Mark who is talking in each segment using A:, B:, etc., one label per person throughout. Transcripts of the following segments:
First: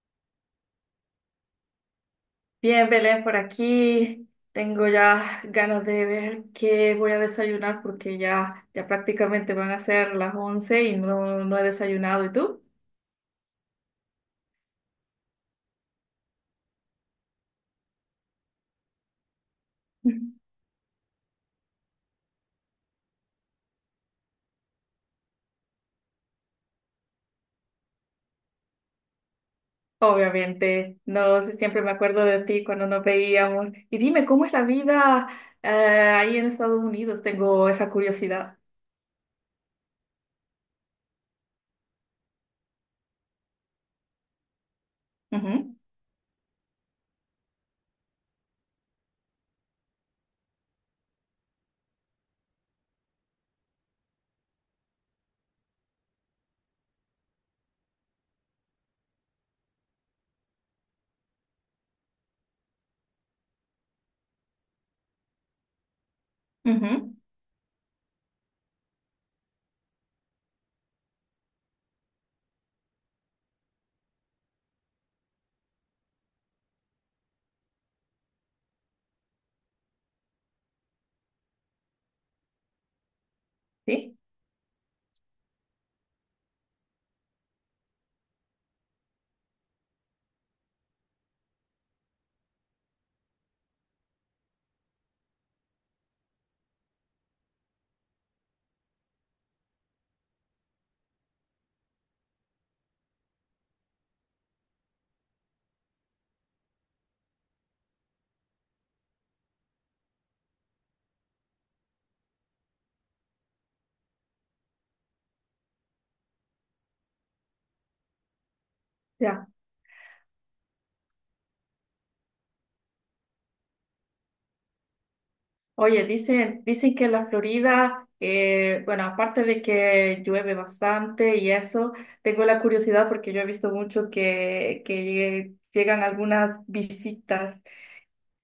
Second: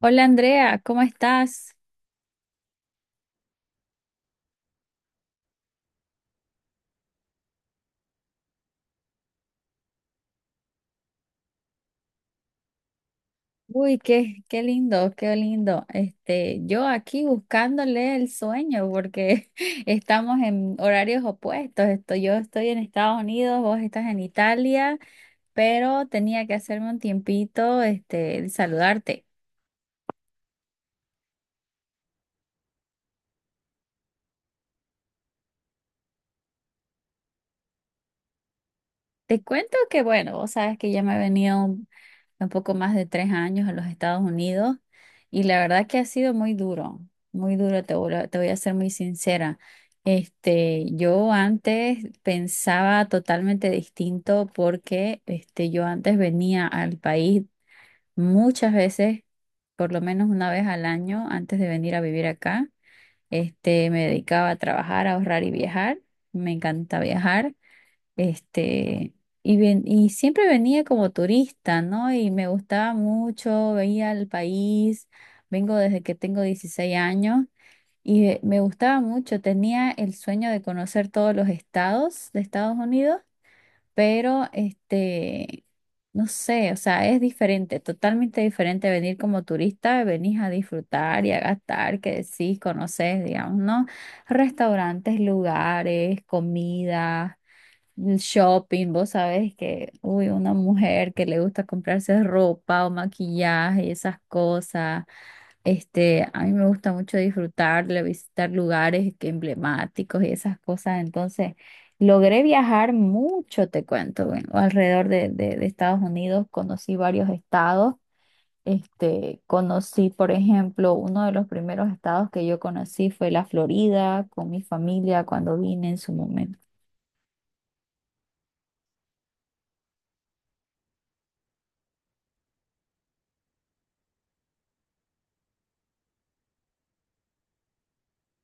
A: Hola Andrea, ¿cómo estás?
B: Bien, Belén, por aquí. Tengo ya ganas de ver qué voy a desayunar porque ya prácticamente van a ser las 11 y no he desayunado. ¿Y tú?
A: Uy, qué lindo, qué lindo. Este, yo aquí buscándole el sueño porque estamos en horarios opuestos. Yo estoy en Estados Unidos, vos estás en Italia, pero tenía que hacerme un tiempito, este, de saludarte.
B: Obviamente, no sé, siempre me acuerdo de ti cuando nos veíamos. Y dime, ¿cómo es la vida eh, ahí en Estados Unidos? Tengo esa curiosidad.
A: Te cuento que, bueno, vos sabes que ya me he venido un poco más de 3 años en los Estados Unidos y la
B: Ujú,
A: verdad que ha sido muy duro, te voy a ser muy sincera. Este, yo antes pensaba totalmente distinto porque este, yo antes venía al país muchas veces, por lo menos una vez al año, antes de venir a vivir acá. Este, me dedicaba a trabajar, a ahorrar y viajar. Me encanta
B: ujú.
A: viajar. Este, y siempre venía como turista, ¿no? Y me gustaba mucho, veía el país, vengo desde que tengo 16 años y me gustaba mucho, tenía el sueño de conocer todos los estados de Estados Unidos,
B: Sí,
A: pero este, no sé, o sea, es diferente, totalmente diferente venir como turista, venís a disfrutar y a gastar, que decís, conoces, digamos, ¿no? Restaurantes, lugares, comida shopping, vos sabés que, uy, una mujer que le gusta comprarse ropa o maquillaje y esas cosas. Este, a mí me gusta mucho disfrutarle, visitar lugares que emblemáticos y esas cosas. Entonces, logré viajar mucho, te cuento, bueno, alrededor de Estados Unidos, conocí varios estados. Este,
B: ya.
A: conocí, por ejemplo, uno de los primeros estados que yo conocí fue la Florida con mi familia cuando vine en
B: Oye,
A: su momento.
B: dicen que la Florida, bueno, aparte de que llueve bastante y eso, tengo la curiosidad porque yo he visto mucho que llegan algunas visitas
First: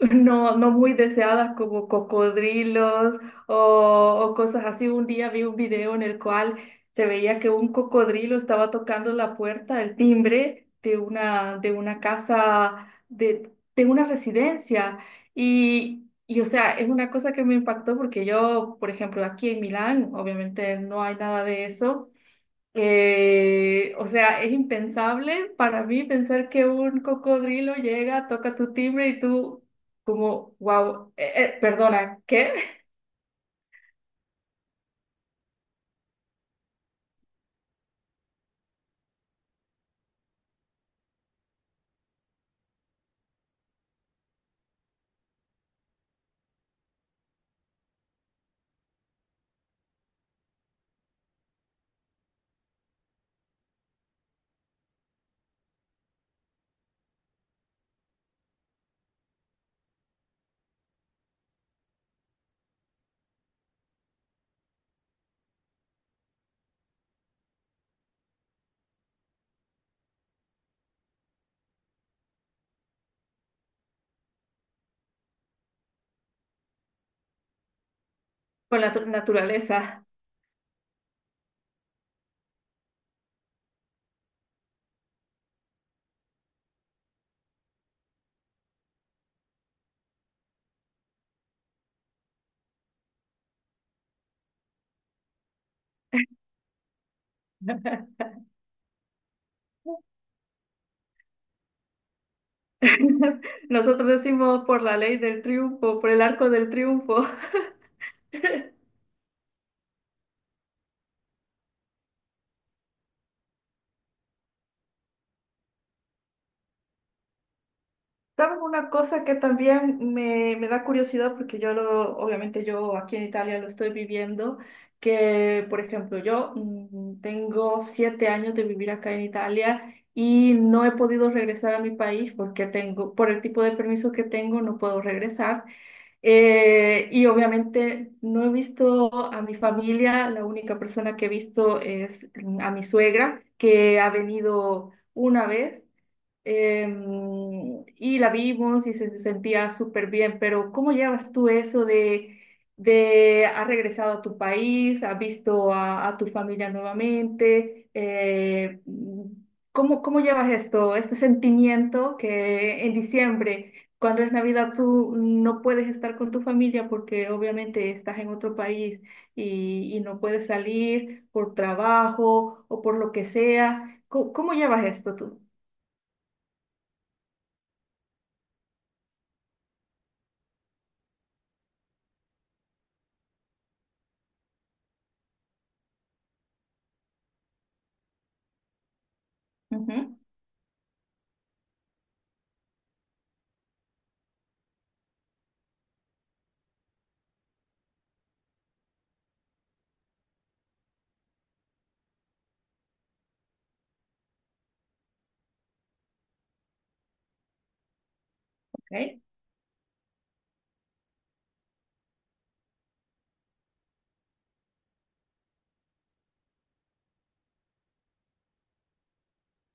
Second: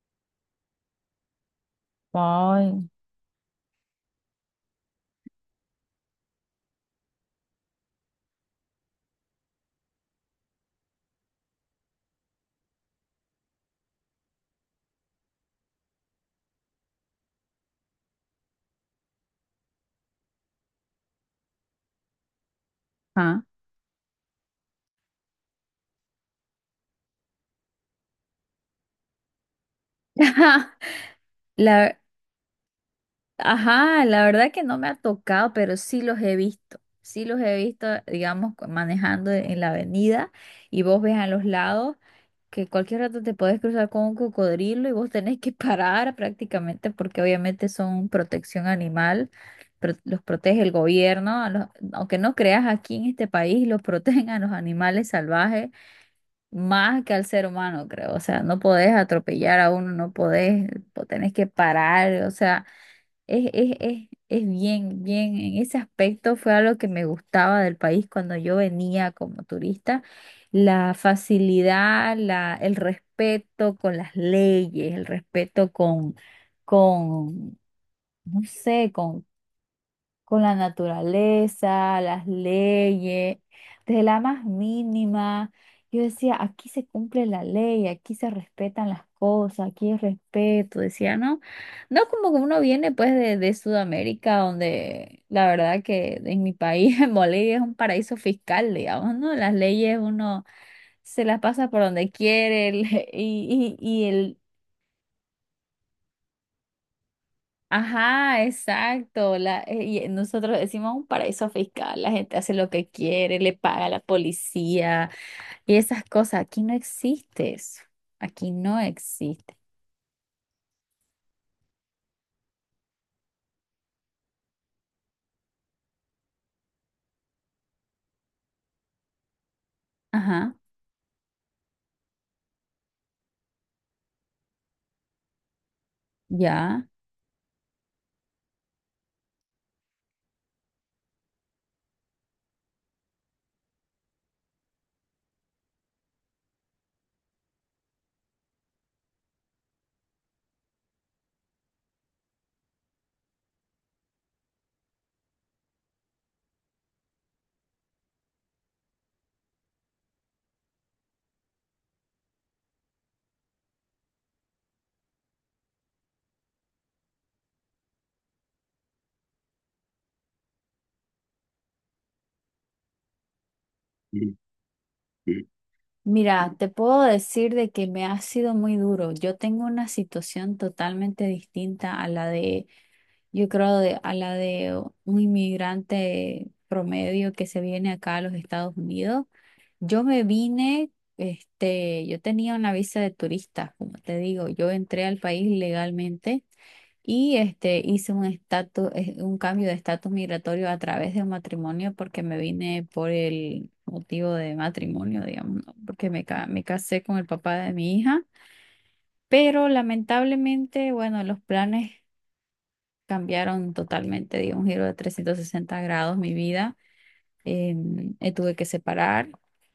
B: no muy deseadas como
A: Ay.
B: cocodrilos o cosas así. Un día vi un video en el cual se veía que un cocodrilo estaba tocando la puerta, el timbre de una casa, de una residencia. Y, o sea, es una cosa que me impactó porque yo, por ejemplo, aquí en Milán, obviamente no hay nada de eso. O sea, es impensable para mí pensar que un cocodrilo llega, toca tu timbre y tú como,
A: Ajá,
B: wow,
A: la,
B: perdona, ¿qué?
A: ajá, la verdad que no me ha tocado, pero sí los he visto. Sí los he visto, digamos, manejando en la avenida y vos ves a los lados que cualquier rato te podés cruzar con un cocodrilo y vos tenés que parar prácticamente porque obviamente son protección animal, los protege el gobierno, a aunque no creas aquí en este país, los protegen a los animales salvajes más que al ser humano, creo. O sea, no podés atropellar a uno, no podés, tenés que parar, o sea. Es bien, bien, en ese aspecto fue algo que me gustaba del país cuando yo venía como turista, la facilidad, la, el respeto con las leyes, el respeto con, no
B: Con
A: sé,
B: la naturaleza.
A: con la naturaleza, las leyes, desde la más mínima. Yo decía, aquí se cumple la ley, aquí se respetan las cosas, aquí es respeto, decía, ¿no? No como que uno viene pues de Sudamérica, donde la verdad que en mi país, en Bolivia, es un paraíso fiscal, digamos, ¿no? Las leyes uno se las pasa por donde quiere y,
B: Nosotros
A: y,
B: decimos por la ley del triunfo, por el arco del triunfo.
A: Ajá, exacto. Y nosotros decimos un paraíso fiscal, la gente hace lo que quiere, le paga a la policía y esas cosas. Aquí no existe eso. Aquí
B: ¿Sabes
A: no
B: una cosa que
A: existe.
B: también me da curiosidad? Porque yo lo, obviamente yo aquí en Italia lo estoy viviendo, que por ejemplo yo tengo 7 años de vivir acá en Italia y
A: Ajá,
B: no he podido regresar a mi país porque tengo, por el tipo de permiso que tengo, no puedo regresar.
A: ya.
B: Y obviamente no he visto a mi familia, la única persona que he visto es a mi suegra, que ha venido una vez, y la vimos y se sentía súper bien, pero ¿cómo llevas tú eso de has regresado a tu país, has visto a tu familia nuevamente? ¿Cómo, cómo llevas esto, este sentimiento que en diciembre, cuando es Navidad, tú no puedes estar con tu familia porque obviamente estás en otro país y no puedes salir por trabajo o por lo que sea? ¿Cómo, cómo llevas esto tú?
A: Mira, te puedo decir de que me ha sido muy duro. Yo tengo una situación totalmente distinta a la de, yo creo, de, a la de un inmigrante promedio que se viene acá a los Estados Unidos. Yo
B: Ujú.
A: me vine, este, yo tenía una visa de turista, como te digo, yo entré al país legalmente y este, hice un estatus, un cambio de estatus migratorio a través de un matrimonio porque me vine por el motivo de matrimonio, digamos, ¿no? Porque me casé con el papá de mi hija,
B: ¿Ok?
A: pero lamentablemente, bueno, los planes cambiaron totalmente, di un giro de 360 grados mi vida, tuve que separar.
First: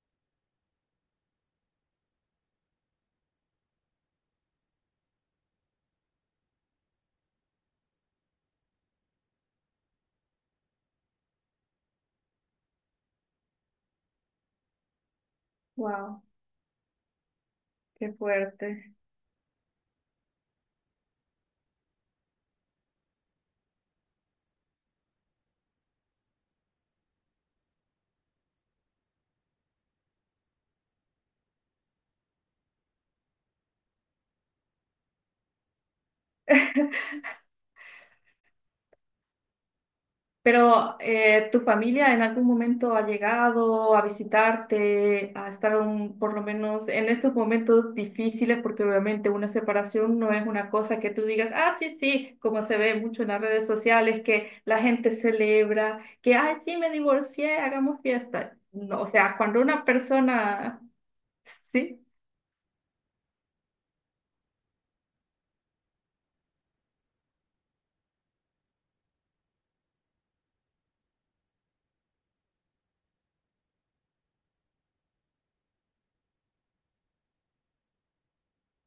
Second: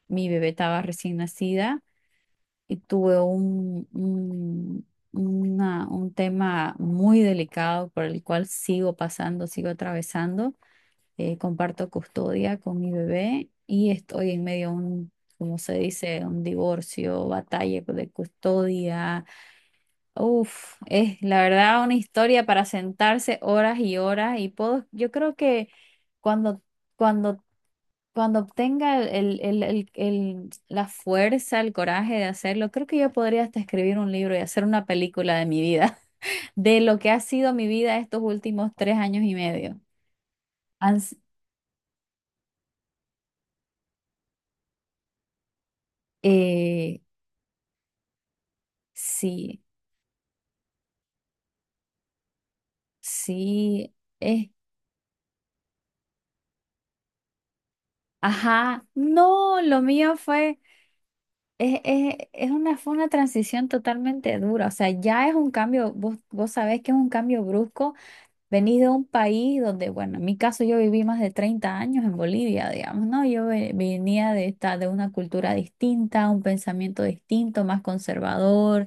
A: Mi bebé estaba recién nacida y tuve un tema muy delicado por el cual sigo pasando, sigo atravesando. Comparto custodia con mi bebé y estoy en medio de un, como se
B: Wow,
A: dice, un divorcio, batalla de
B: qué fuerte.
A: custodia. Uf, es la verdad una historia para sentarse horas y horas y puedo, yo creo que cuando... Cuando cuando obtenga la fuerza, el coraje de hacerlo, creo que yo podría hasta escribir un libro y hacer una película de mi vida, de lo que ha sido mi vida estos últimos 3 años y medio. Han
B: Pero
A: s-
B: ¿tu familia en algún momento ha llegado a visitarte, a estar por lo menos
A: eh,
B: en estos momentos difíciles? Porque obviamente una
A: sí,
B: separación no es una cosa que tú digas, ah, sí, sí, como se ve mucho en las redes
A: sí,
B: sociales,
A: eh,
B: que la gente celebra, que, ay, sí, me divorcié, hagamos fiesta.
A: ajá,
B: No, o sea,
A: no,
B: cuando
A: lo
B: una
A: mío fue,
B: persona, sí,
A: es una, fue una transición totalmente dura, o sea, ya es un cambio, vos, vos sabés que es un cambio brusco. Venís de un país donde, bueno, en mi caso yo viví más de 30 años en Bolivia, digamos, ¿no? Yo venía de esta, de una cultura distinta, un pensamiento distinto, más conservador.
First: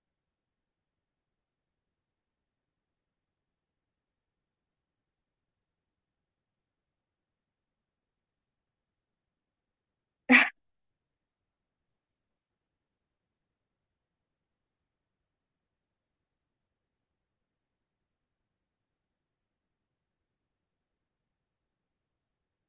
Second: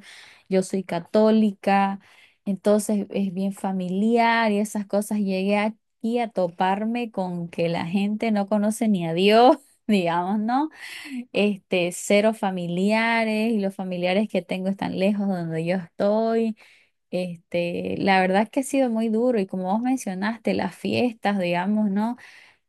A: Yo soy católica, entonces es bien familiar y esas cosas. Llegué aquí a toparme con que la gente no conoce ni a Dios, digamos, ¿no? Este, cero familiares y los familiares que tengo están lejos de donde yo estoy. Este, la verdad es que ha sido muy duro y como vos mencionaste, las fiestas, digamos, ¿no?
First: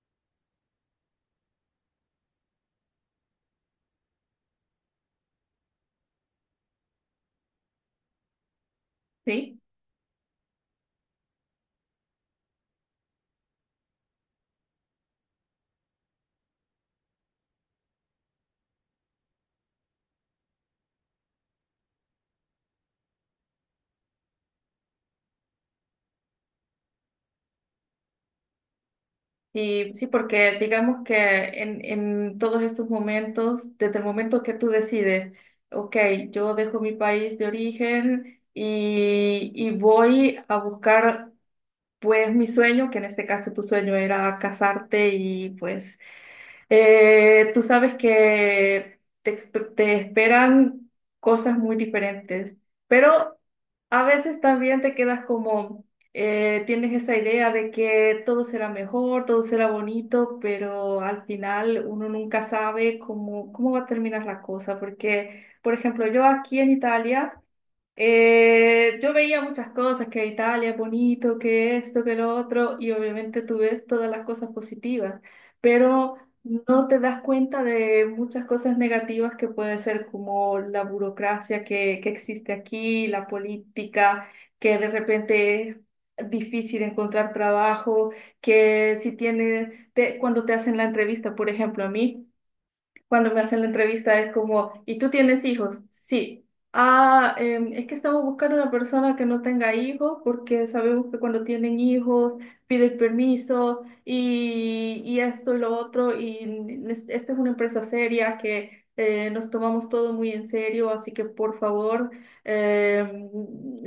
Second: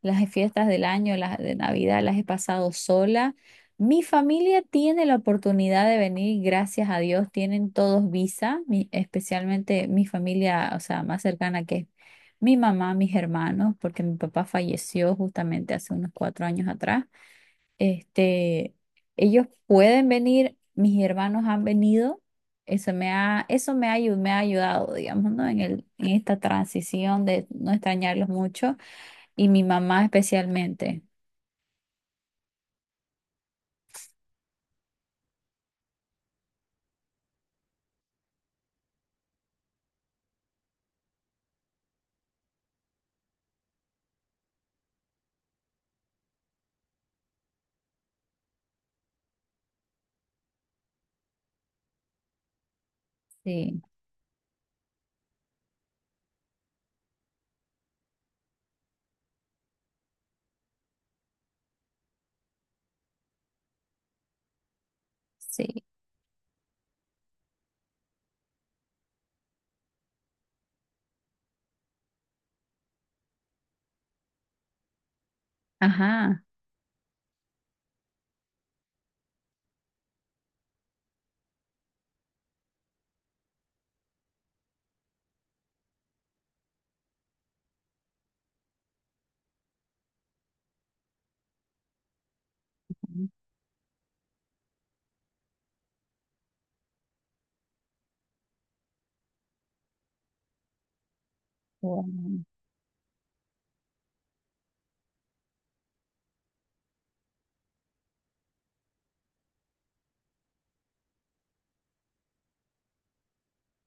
A: Las fiestas del año, las de Navidad, las he pasado sola. Mi familia tiene la oportunidad de venir, gracias a Dios, tienen todos visa,
B: sí.
A: especialmente mi familia, o sea, más cercana que es mi mamá, mis hermanos, porque mi papá falleció justamente hace unos 4 años atrás. Este, ellos pueden venir, mis hermanos han venido. Eso me ha, me ha ayudado, digamos, ¿no? En el, en esta transición de no extrañarlos mucho y mi
B: Sí,
A: mamá
B: sí, porque
A: especialmente.
B: digamos que en todos estos momentos, desde el momento que tú decides, ok, yo dejo mi país de origen y voy a buscar pues mi sueño, que en este caso tu sueño era casarte y pues tú sabes que te, te esperan cosas muy diferentes, pero
A: Sí,
B: a veces también te quedas como, tienes esa idea de que todo será mejor, todo será bonito, pero al final uno nunca sabe cómo, cómo va a terminar la cosa, porque, por
A: sí.
B: ejemplo, yo aquí en Italia yo veía muchas cosas, que Italia es bonito, que esto, que lo otro, y obviamente tú ves todas las cosas positivas, pero
A: Ajá.
B: no te das cuenta de muchas cosas negativas que puede ser como la burocracia que existe aquí, la política, que de repente es difícil encontrar trabajo, que si tiene, cuando te hacen la entrevista, por ejemplo, a mí cuando me hacen la entrevista es como, ¿y tú tienes hijos? Sí. Ah, es que estamos buscando una persona que no tenga hijos porque sabemos que cuando tienen hijos
A: Wow.
B: piden permiso y esto y lo otro y esta es una empresa seria que nos tomamos todo muy en serio, así que por favor, em,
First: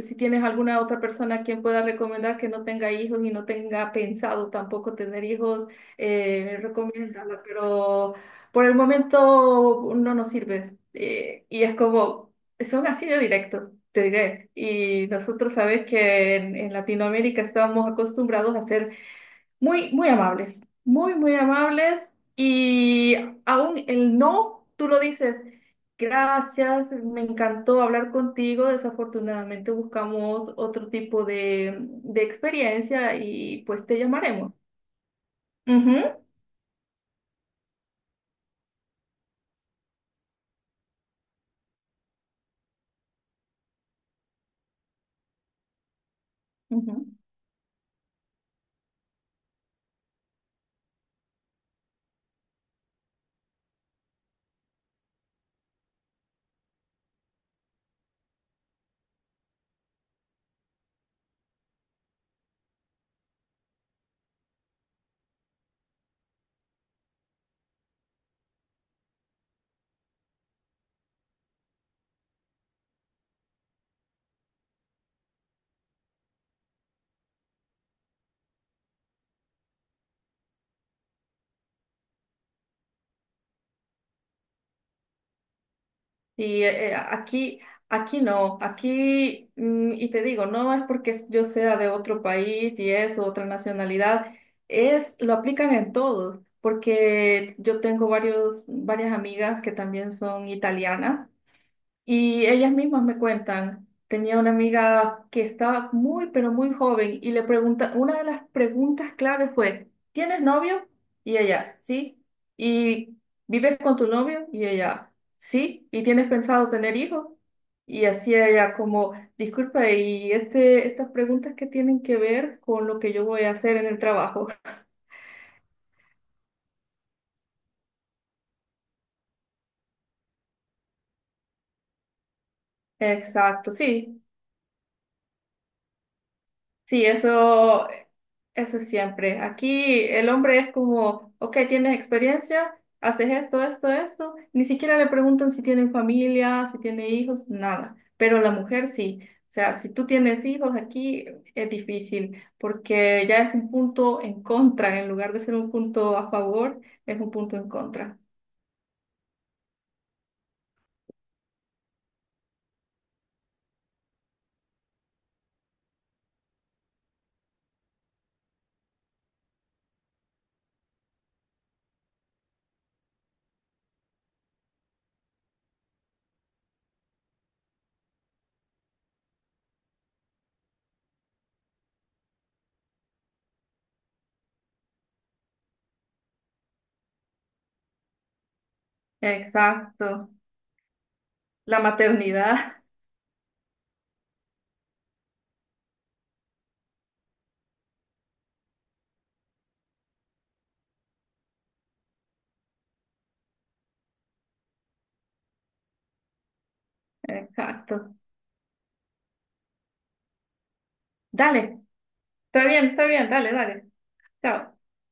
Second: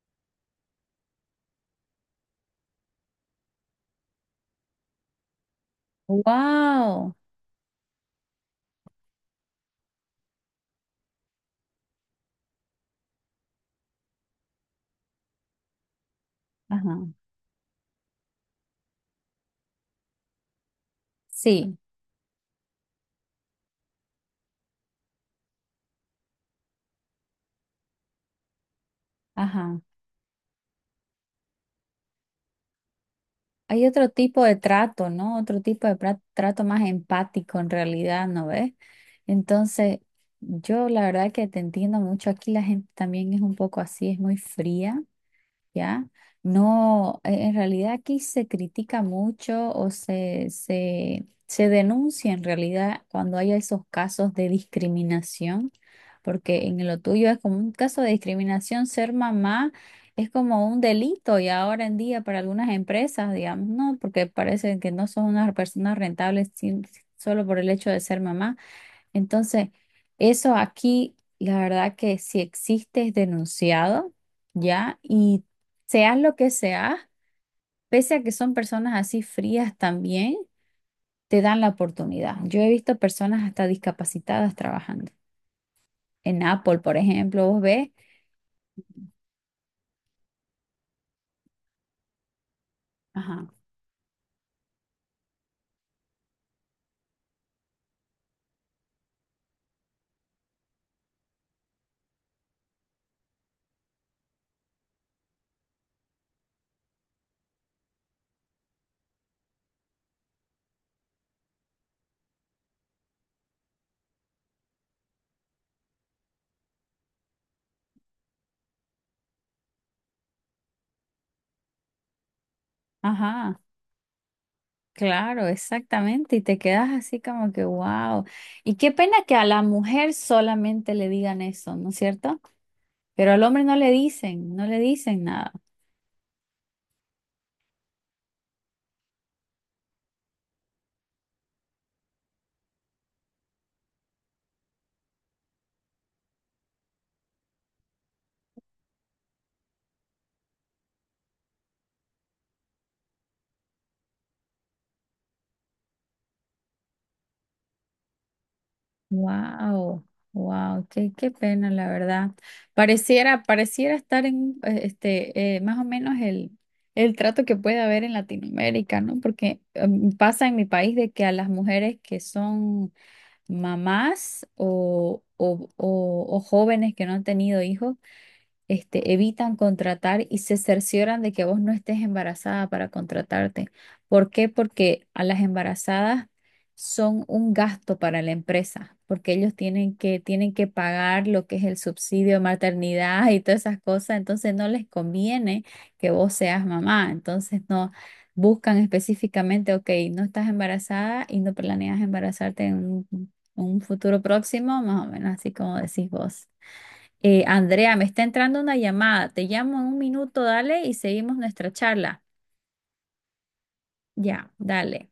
B: si tienes alguna otra persona a quien pueda recomendar que no tenga hijos y no tenga pensado tampoco tener hijos,
A: Wow.
B: recomiéndala, pero por el momento no nos sirve. Y es como, son así de directos, te diré. Y nosotros sabes que en
A: Ajá.
B: Latinoamérica estamos acostumbrados a ser muy, muy amables, muy, muy
A: Sí,
B: amables. Y aún el no, tú lo dices, gracias, me encantó hablar contigo. Desafortunadamente
A: ajá.
B: buscamos otro tipo de experiencia y
A: Hay
B: pues te
A: otro tipo
B: llamaremos.
A: de trato, ¿no? Otro tipo de trato más empático en realidad, ¿no ves? Entonces, yo la verdad que te entiendo mucho. Aquí la gente también es un poco así, es muy fría, ¿ya?
B: Ujú, ujú.
A: No, en realidad aquí se critica mucho o se denuncia en realidad cuando hay esos casos de discriminación, porque en lo tuyo es como un caso de discriminación, ser mamá es como un delito y ahora en día para algunas empresas, digamos, no, porque parece que no son unas personas rentables solo por el hecho de ser mamá. Entonces, eso aquí, la verdad que si existe es denunciado, ¿ya? Y seas lo que seas, pese a que son personas así frías también, te dan la oportunidad. Yo he visto personas hasta discapacitadas trabajando. En
B: Sí,
A: Apple, por ejemplo,
B: aquí,
A: vos ves,
B: aquí no, aquí, y te digo, no es porque yo sea de otro país y eso, otra
A: ajá,
B: nacionalidad, es, lo aplican en todos, porque yo tengo varias amigas que también son italianas y ellas mismas me cuentan, tenía una amiga que estaba muy, pero muy joven y le pregunta, una de las preguntas clave fue, ¿tienes novio? Y ella, sí. ¿Y vives con tu novio? Y ella, sí. ¿Y tienes pensado tener hijos? Y así ella como, disculpa, y este, estas preguntas que tienen que ver con lo que yo voy a
A: ajá,
B: hacer en el trabajo.
A: claro, exactamente, y te quedas así como que, wow. Y qué pena que a la mujer solamente le digan eso, ¿no es cierto? Pero al hombre
B: Exacto,
A: no le
B: sí.
A: dicen, no le dicen nada.
B: Sí, eso. Eso siempre. Aquí el hombre es como, ok, tienes experiencia, haces esto, esto, esto. Ni siquiera le preguntan si tienen familia, si tiene hijos, nada. Pero la mujer sí. O sea, si tú tienes hijos aquí es difícil porque ya es un punto en contra. En lugar de ser un punto a favor, es un punto en contra.
A: Wow, wow, qué, qué pena, la verdad. Pareciera, pareciera estar en este más o menos el trato que puede haber en Latinoamérica, ¿no? Porque pasa en mi país de que a las mujeres que son mamás o jóvenes que no han tenido hijos, este, evitan contratar y se cercioran de que vos no estés embarazada para contratarte. ¿Por qué? Porque a las embarazadas son un gasto para la empresa, porque ellos tienen que,
B: Exacto.
A: tienen que pagar lo que es el
B: La
A: subsidio de
B: maternidad.
A: maternidad y todas esas cosas, entonces no les conviene que vos seas mamá, entonces no buscan específicamente, ok, no estás embarazada y no planeas embarazarte en un futuro próximo, más o menos así como decís vos. Andrea, me
B: Exacto.
A: está entrando una llamada. Te llamo en un minuto, dale, y seguimos nuestra
B: Dale.
A: charla.
B: Está bien, está bien. Dale, dale.
A: Ya,
B: Chao.
A: dale.